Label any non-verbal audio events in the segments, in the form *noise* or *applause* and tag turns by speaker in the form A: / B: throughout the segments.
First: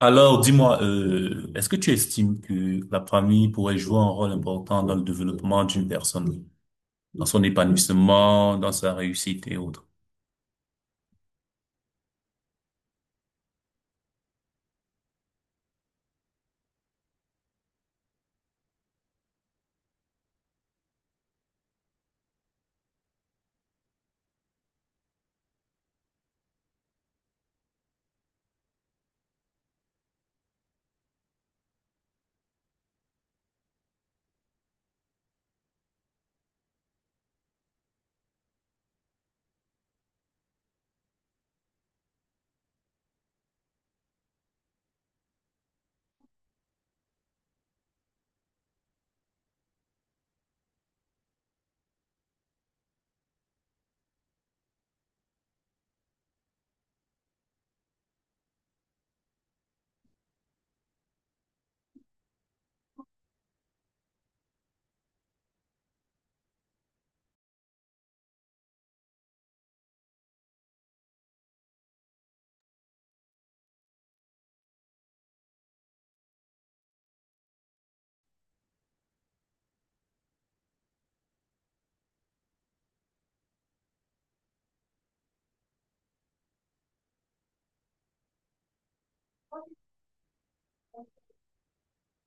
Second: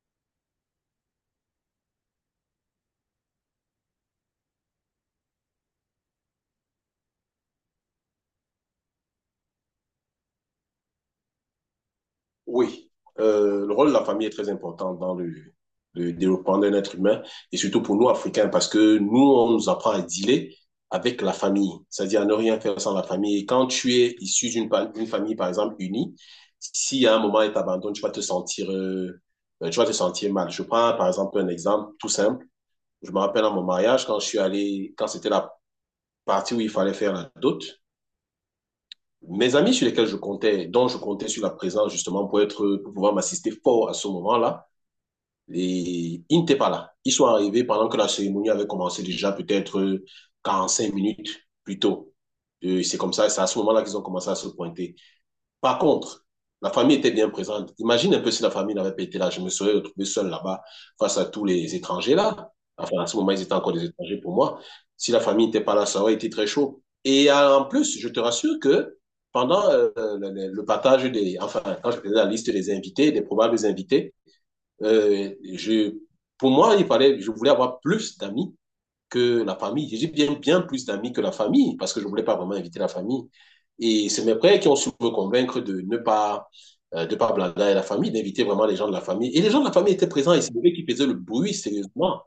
A: Alors, dis-moi, est-ce que tu estimes que la famille pourrait jouer un rôle important dans le développement d'une personne, dans son épanouissement, dans sa réussite et autres?
B: Oui, le rôle de la famille est très important dans le développement d'un être humain et surtout pour nous, Africains, parce que nous, on nous apprend à dealer avec la famille, c'est-à-dire à ne rien faire sans la famille. Et quand tu es issu d'une pa- une famille, par exemple, unie, si à un moment elle t'abandonne, tu vas te sentir mal. Je prends par exemple un exemple tout simple. Je me rappelle à mon mariage, quand je suis allé, quand c'était la partie où il fallait faire la dot, mes amis sur lesquels je comptais, dont je comptais sur la présence justement pour être, pour pouvoir m'assister fort à ce moment-là, et ils n'étaient pas là. Ils sont arrivés pendant que la cérémonie avait commencé déjà peut-être 45 minutes plus tôt. Et c'est comme ça, c'est à ce moment-là qu'ils ont commencé à se pointer. Par contre, la famille était bien présente. Imagine un peu si la famille n'avait pas été là. Je me serais retrouvé seul là-bas face à tous les étrangers là. Enfin, à ce moment, ils étaient encore des étrangers pour moi. Si la famille n'était pas là, ça aurait été très chaud. Et en plus, je te rassure que pendant le partage des, enfin, quand je faisais la liste des invités, des probables invités, euh, je, pour moi, il fallait, je voulais avoir plus d'amis que la famille. J'ai bien, bien plus d'amis que la famille parce que je ne voulais pas vraiment inviter la famille. Et c'est mes frères qui ont su me convaincre de ne pas, de pas blabla la famille, d'inviter vraiment les gens de la famille. Et les gens de la famille étaient présents et c'est eux qui faisaient le bruit sérieusement.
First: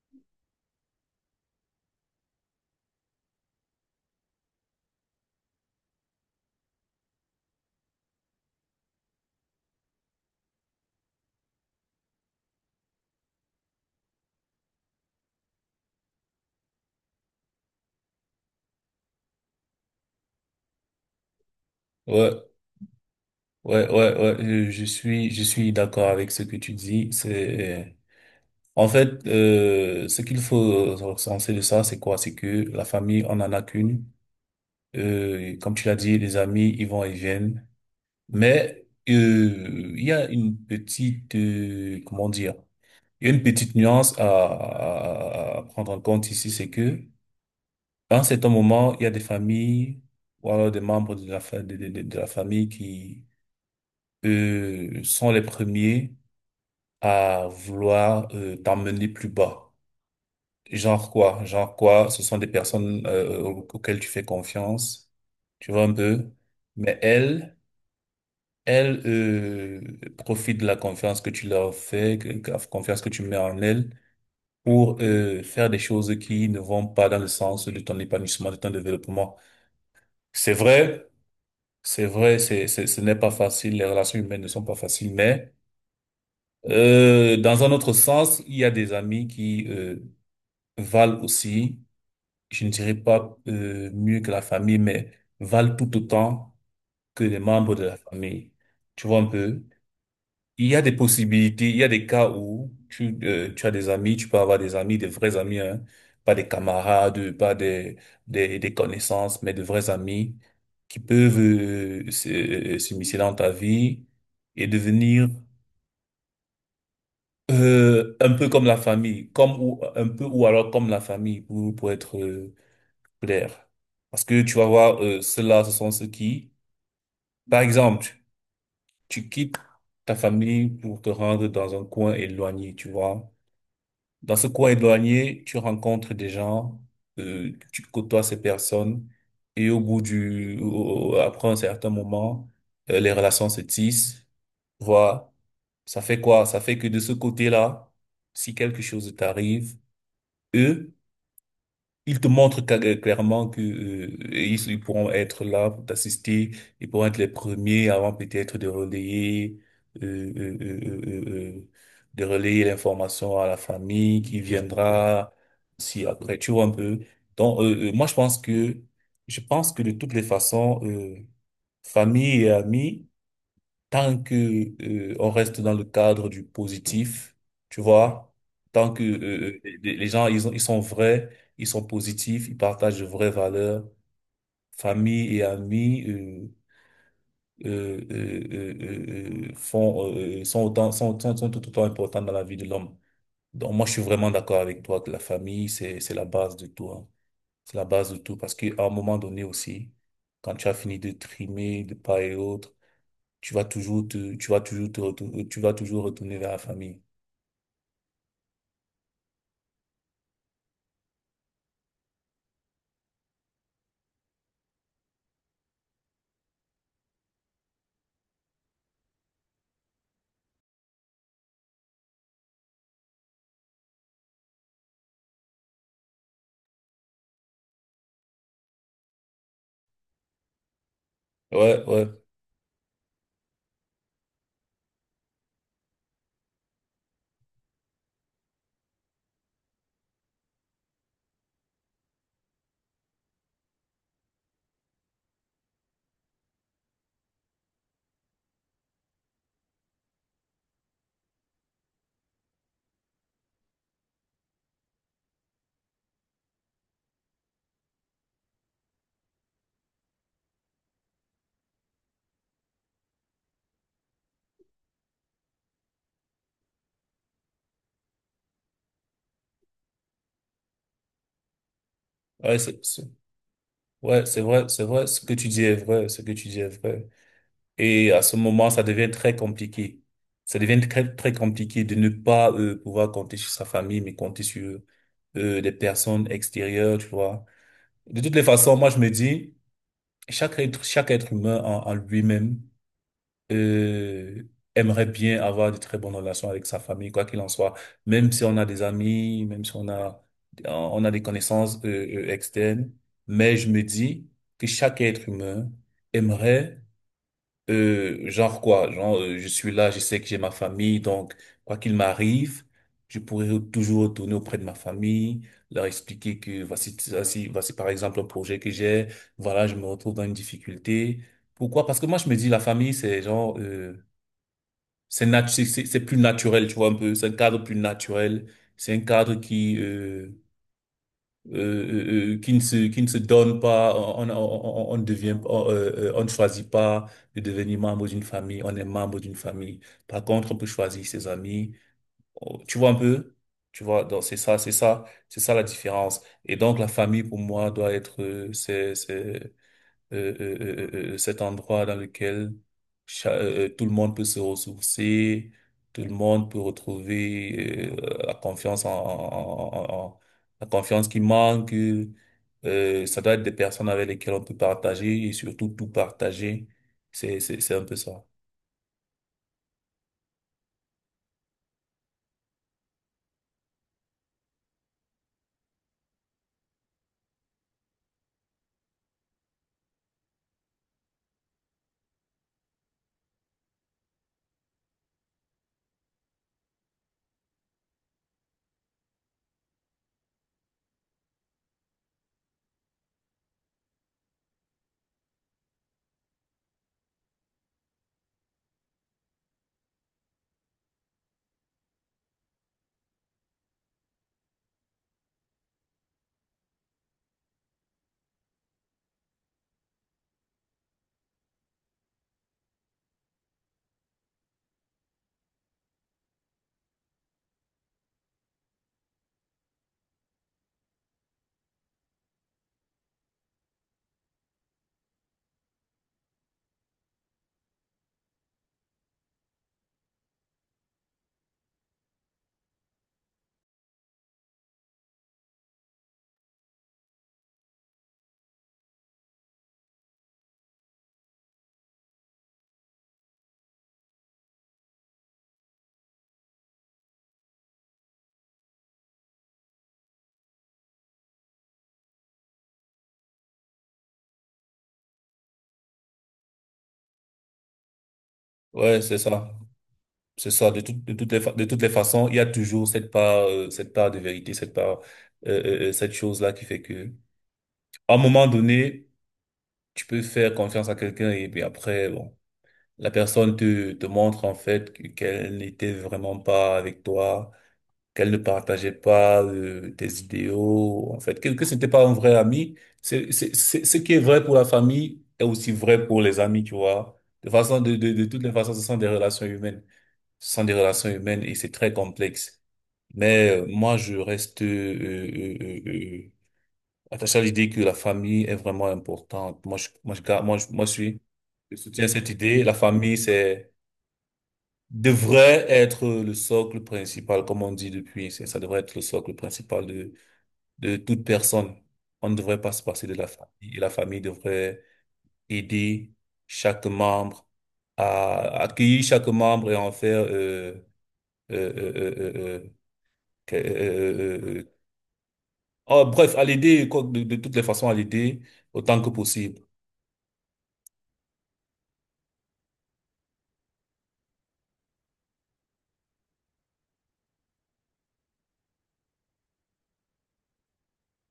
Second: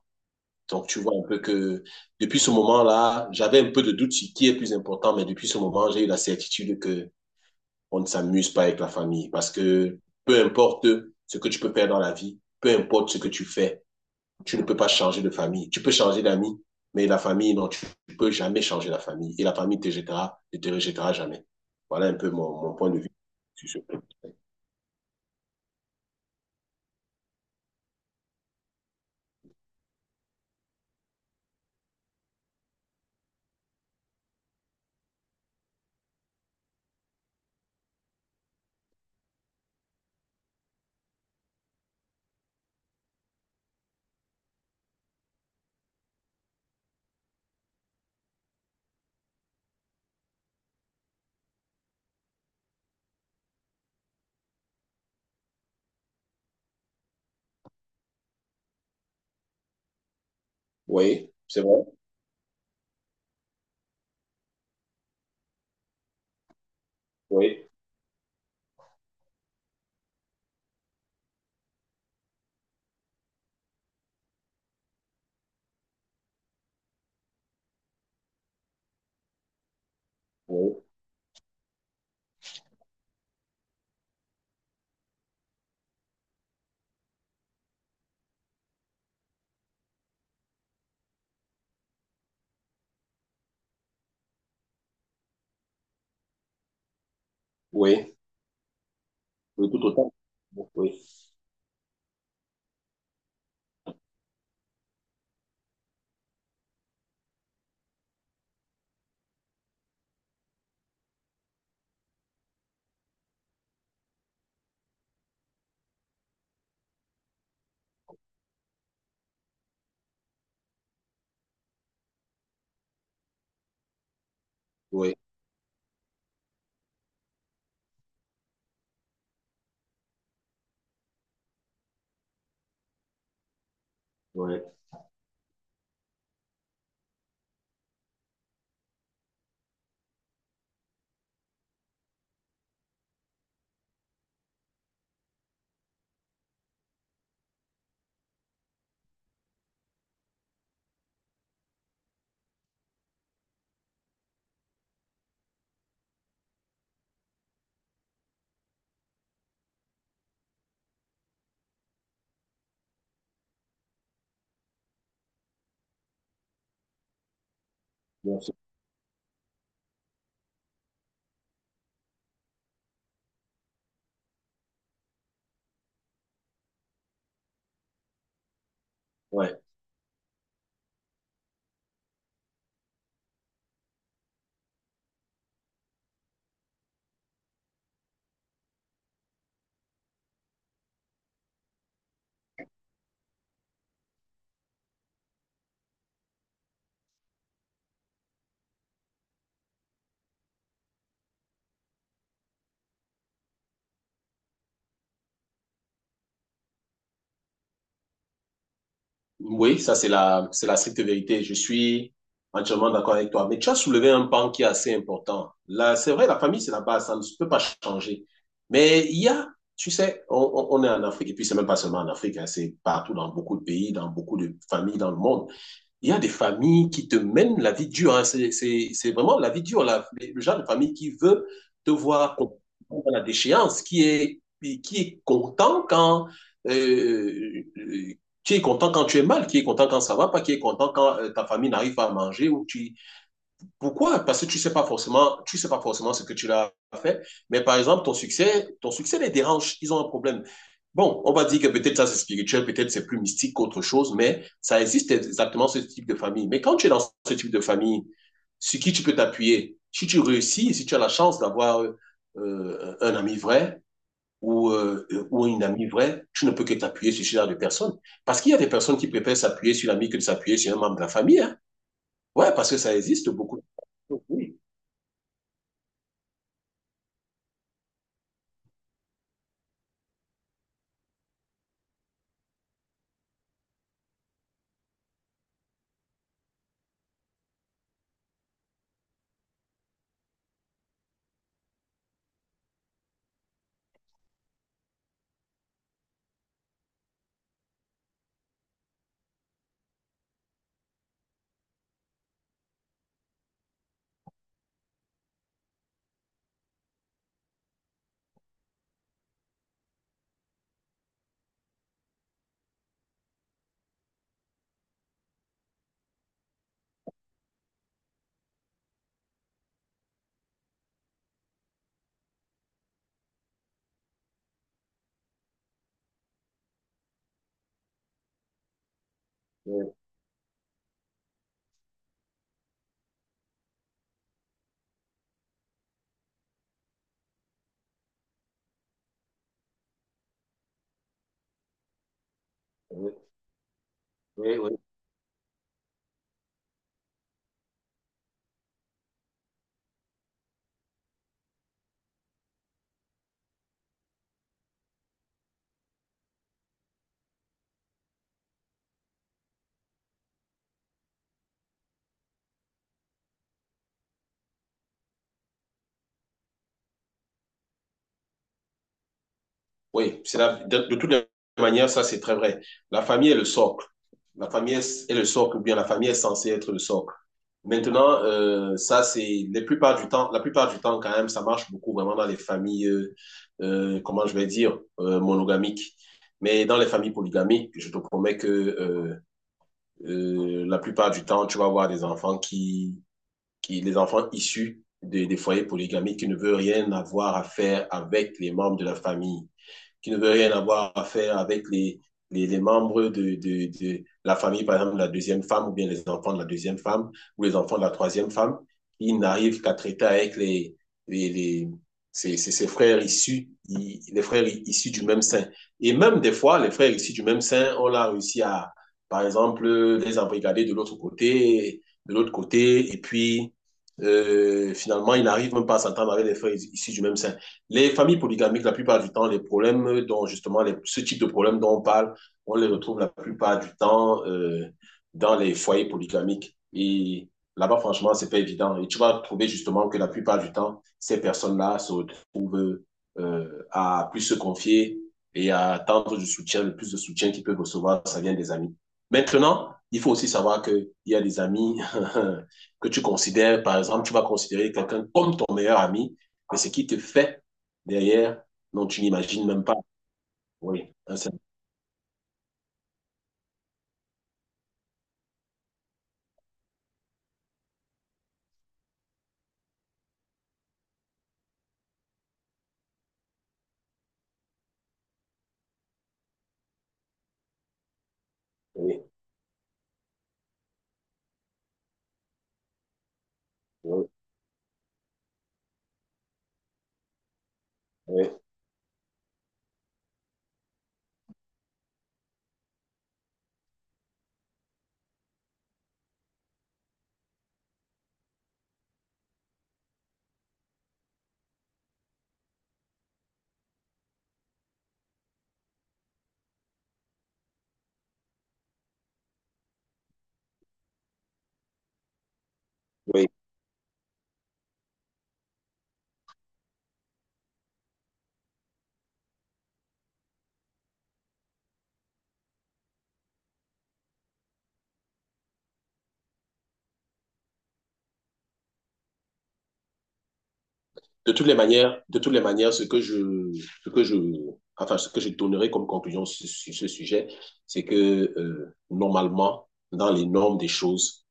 B: Donc, tu vois un peu que depuis ce moment-là, j'avais un peu de doute sur qui est plus important, mais depuis ce moment, j'ai eu la certitude que on ne s'amuse pas avec la famille parce que peu importe ce que tu peux faire dans la vie, peu importe ce que tu fais, tu ne peux pas changer de famille. Tu peux changer d'amis, mais la famille, non, tu ne peux jamais changer la famille. Et la famille te jettera, ne te rejettera jamais. Voilà un peu
A: Ouais,
B: mon point de vue sur ce
A: ouais,
B: point.
A: ouais, ouais, je suis d'accord avec ce que tu dis. Ce qu'il faut recenser de ça, c'est quoi? C'est que la famille, on en a qu'une. Comme tu l'as dit, les amis, ils vont et viennent. Mais il y a une petite, comment dire, il y a une petite nuance à prendre en compte ici, c'est que à un certain moment, il y a des familles ou alors des membres de la, fa- de la famille qui sont les premiers à vouloir t'emmener plus bas. Genre
B: Oui,
A: quoi?
B: c'est
A: Genre
B: vrai.
A: quoi? Ce sont des personnes auxquelles tu fais confiance, tu vois un peu. Mais elles,
B: Oui,
A: elles profitent de la confiance que tu leur fais, que la confiance que tu mets en elles, pour faire des choses qui ne vont pas dans le sens de ton épanouissement, de ton développement. C'est
B: oui,
A: vrai, c'est vrai, ce n'est pas facile, les relations humaines ne sont pas faciles, mais dans un autre sens, il y a des amis qui valent aussi. Je ne dirais pas mieux que la famille, mais valent tout autant que les membres de la
B: oui.
A: famille. Tu vois un peu?
B: Oui, tout autant.
A: Il y a
B: Oui,
A: des possibilités, il y a des cas où tu as des amis, tu peux avoir des amis, des vrais amis, hein, pas des camarades, pas des, des connaissances, mais de vrais amis qui peuvent s'immiscer dans ta vie et devenir un peu comme la famille, comme ou un peu ou alors comme la famille pour être clair. Parce que tu vas voir,
B: oui,
A: ceux-là, ce sont ceux qui, par exemple, tu quittes ta famille pour te rendre dans un coin éloigné, tu vois. Dans ce
B: oui.
A: coin éloigné, tu rencontres des gens, tu côtoies ces personnes, et au bout du, au- au- après un certain moment, les relations se tissent, tu vois. Ça fait quoi? Ça fait que de ce côté-là, si quelque chose t'arrive, eux, ils te montrent clairement que ils, ils pourront être là pour t'assister, ils pourront être les premiers avant peut-être euh, euh, euh, euh, euh, euh, de relayer l'information à la famille qui viendra si après tu vois un peu. Donc moi
B: Bien sûr.
A: je pense que de toutes les façons famille et amis tant que on reste dans le cadre du positif, tu vois, tant que
B: Ouais.
A: les gens ils sont vrais, ils sont positifs, ils partagent de vraies valeurs, famille et amis font sont tout autant importants dans la vie de l'homme. Donc moi je suis vraiment d'accord avec toi que la famille c'est la base de tout, hein. C'est la base de tout parce qu'à un moment donné aussi, quand tu as fini de trimer de part et autre tu vas tu vas tu vas toujours retourner vers la famille.
B: Oui, ça c'est la stricte vérité. Je suis entièrement d'accord avec toi. Mais tu as soulevé un pan qui est assez important. Là, c'est vrai, la famille, c'est la base, ça ne peut pas changer. Mais il y a, tu sais, on est en Afrique, et puis c'est même pas seulement en Afrique, hein, c'est partout dans beaucoup de pays, dans beaucoup de familles dans le monde, il y a des familles qui te mènent la vie dure, hein. C'est vraiment la vie dure, le genre de famille qui veut
A: Ouais,
B: te
A: ouais,
B: voir dans la déchéance, qui est content quand, euh, euh, tu es mal, qui est content quand ça va pas, qui est content quand ta famille n'arrive pas à manger pourquoi? Parce que tu sais pas forcément, tu sais pas forcément ce que tu l'as fait, mais par exemple, ton succès les dérange, ils ont un problème. Bon, on va dire que peut-être ça c'est spirituel, peut-être c'est plus mystique qu'autre chose, mais ça existe exactement ce type de famille. Mais quand tu es dans ce type de famille, sur qui tu peux t'appuyer, si tu réussis, si tu as la chance d'avoir un ami vrai ou une amie vraie, tu ne peux que t'appuyer sur ce genre de personnes. Parce qu'il y a des personnes qui préfèrent s'appuyer sur l'ami que de s'appuyer sur un membre de la famille, hein. Ouais,
A: ouais,
B: parce que ça existe beaucoup.
A: ouais,
B: Oui.
A: c'est vrai, ce que tu dis est vrai, ce que tu dis est vrai. Et à ce moment, ça devient très compliqué. Ça devient très, très compliqué de ne pas pouvoir compter sur sa famille, mais compter sur des personnes extérieures, tu vois. De toutes les façons, moi, je me dis, chaque être humain en lui-même euh, aimerait bien avoir de très bonnes relations avec sa famille, quoi qu'il en soit. Même si on a des amis, même si on a, on a des connaissances externes. Mais je me dis que chaque être humain aimerait, genre quoi, genre je suis là, je sais que j'ai ma famille, donc quoi qu'il m'arrive, je pourrais toujours retourner auprès de ma famille, leur expliquer que voici, voici, voici par exemple un projet que j'ai, voilà, je me retrouve dans une difficulté. Pourquoi? Parce que moi, je me dis, la famille, c'est genre, c'est plus naturel, tu vois, un peu. C'est un cadre plus naturel. C'est un cadre
B: Oui,
A: qui ne se donne pas. On ne choisit pas de devenir membre d'une famille. On est membre d'une famille. Par contre, on peut choisir ses amis. Oh, tu vois un
B: oui,
A: peu? Tu vois, donc
B: oui. Oui.
A: c'est ça la différence. Et donc, la famille, pour moi, doit être, cet endroit dans lequel tout le monde peut se ressourcer, tout le monde peut retrouver la confiance la confiance qui manque. Ça doit être des personnes avec lesquelles on peut partager et surtout tout partager. C'est un peu ça.
B: Oui, c'est de toute manière, ça c'est très vrai. La famille est le socle. La famille est le socle, ou bien la famille est censée être le socle. Maintenant, ça c'est la plupart du temps, la plupart du temps quand même, ça marche beaucoup vraiment dans les familles, comment je vais dire, monogamiques. Mais dans les familles polygamiques, je te promets que la plupart du temps, tu vas avoir des enfants qui, les enfants issus des foyers polygamiques qui ne veut rien avoir à faire avec les membres de la famille, qui ne veut rien avoir à faire avec les membres de la famille, par exemple, de la deuxième femme, ou bien les enfants de la deuxième femme, ou les enfants de la troisième femme, qui n'arrivent qu'à traiter avec les, les ses frères issus, les frères issus du même sein. Et même des fois, les frères issus du même sein, on l'a réussi à, par exemple, les embrigader de l'autre côté, et puis finalement, ils n'arrivent même pas à s'entendre avec les frères issus du même sein. Les familles polygamiques, la plupart du temps, les problèmes dont justement ce type de problème dont on parle, on les retrouve la plupart du temps dans les foyers polygamiques. Et là-bas, franchement, c'est pas évident. Et tu vas trouver justement que la plupart du temps, ces personnes-là se retrouvent à plus se confier et à attendre du soutien, le plus de soutien qu'ils peuvent recevoir, ça vient des amis. Maintenant, il faut aussi savoir qu'il y a des amis *laughs* que tu considères, par exemple, tu vas considérer quelqu'un comme ton meilleur ami, mais ce qui te fait derrière, non,
A: Ouais,
B: tu
A: c'est
B: n'imagines
A: ça.
B: même pas.
A: C'est ça.
B: Oui,
A: De toutes les façons, il y a toujours cette part de vérité, cette part cette chose-là qui fait que à un moment donné tu peux faire confiance à quelqu'un et puis après, bon, te montre en fait qu'elle n'était vraiment pas avec toi, qu'elle ne partageait
B: oui,
A: pas tes idéaux, en fait, que c'était pas un vrai ami. Ce
B: oui,
A: qui est vrai pour la famille est aussi vrai pour les amis, tu vois. De
B: oui,
A: toutes les façons, ce sont des relations humaines. Ce sont des relations humaines et c'est très complexe. Mais moi, je reste attaché à l'idée que la famille est vraiment importante. Moi, je suis, je soutiens cette idée. Devrait être le socle principal, comme on dit depuis. Ça devrait être le socle principal de toute personne. On ne devrait pas se passer de la
B: oui.
A: famille. Et la famille devrait aider chaque membre à accueillir chaque membre et en faire, euh, euh, euh, euh, euh, que- ah, bref, à l'aider, quoi, de toutes les façons, à l'aider autant que possible.
B: De toutes les manières, de toutes les manières, ce que je, enfin, ce que je donnerai comme conclusion sur, sur ce sujet, c'est que normalement, dans les normes des choses,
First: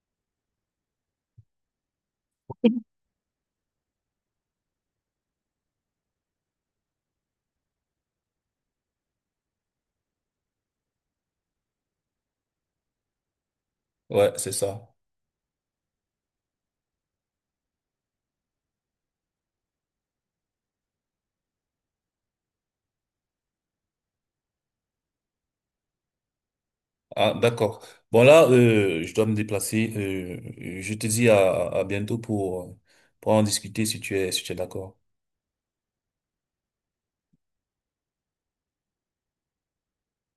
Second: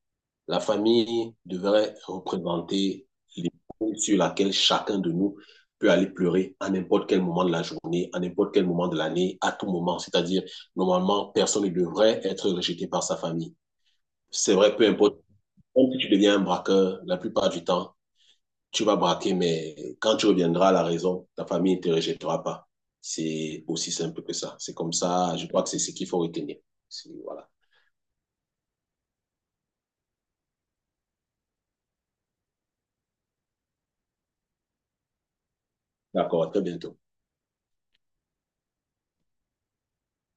B: la famille devrait représenter l'épaule sur laquelle chacun de nous peut aller pleurer à n'importe quel moment de la journée, à n'importe quel moment de l'année, à tout moment. C'est-à-dire, normalement, personne ne devrait être rejeté par sa famille.
A: Ouais, c'est
B: C'est vrai, peu
A: ça.
B: importe. Même si tu deviens un braqueur, la plupart du temps, tu vas braquer, mais quand tu reviendras à la raison, ta famille ne te rejettera pas. C'est aussi simple que ça. C'est comme ça, je crois que c'est ce qu'il faut retenir. C'est-
A: Ah,
B: Voilà.
A: d'accord. Bon, là, je dois me déplacer. Je te dis à bientôt pour en discuter si tu es, si tu es d'accord.
B: D'accord, à très bientôt.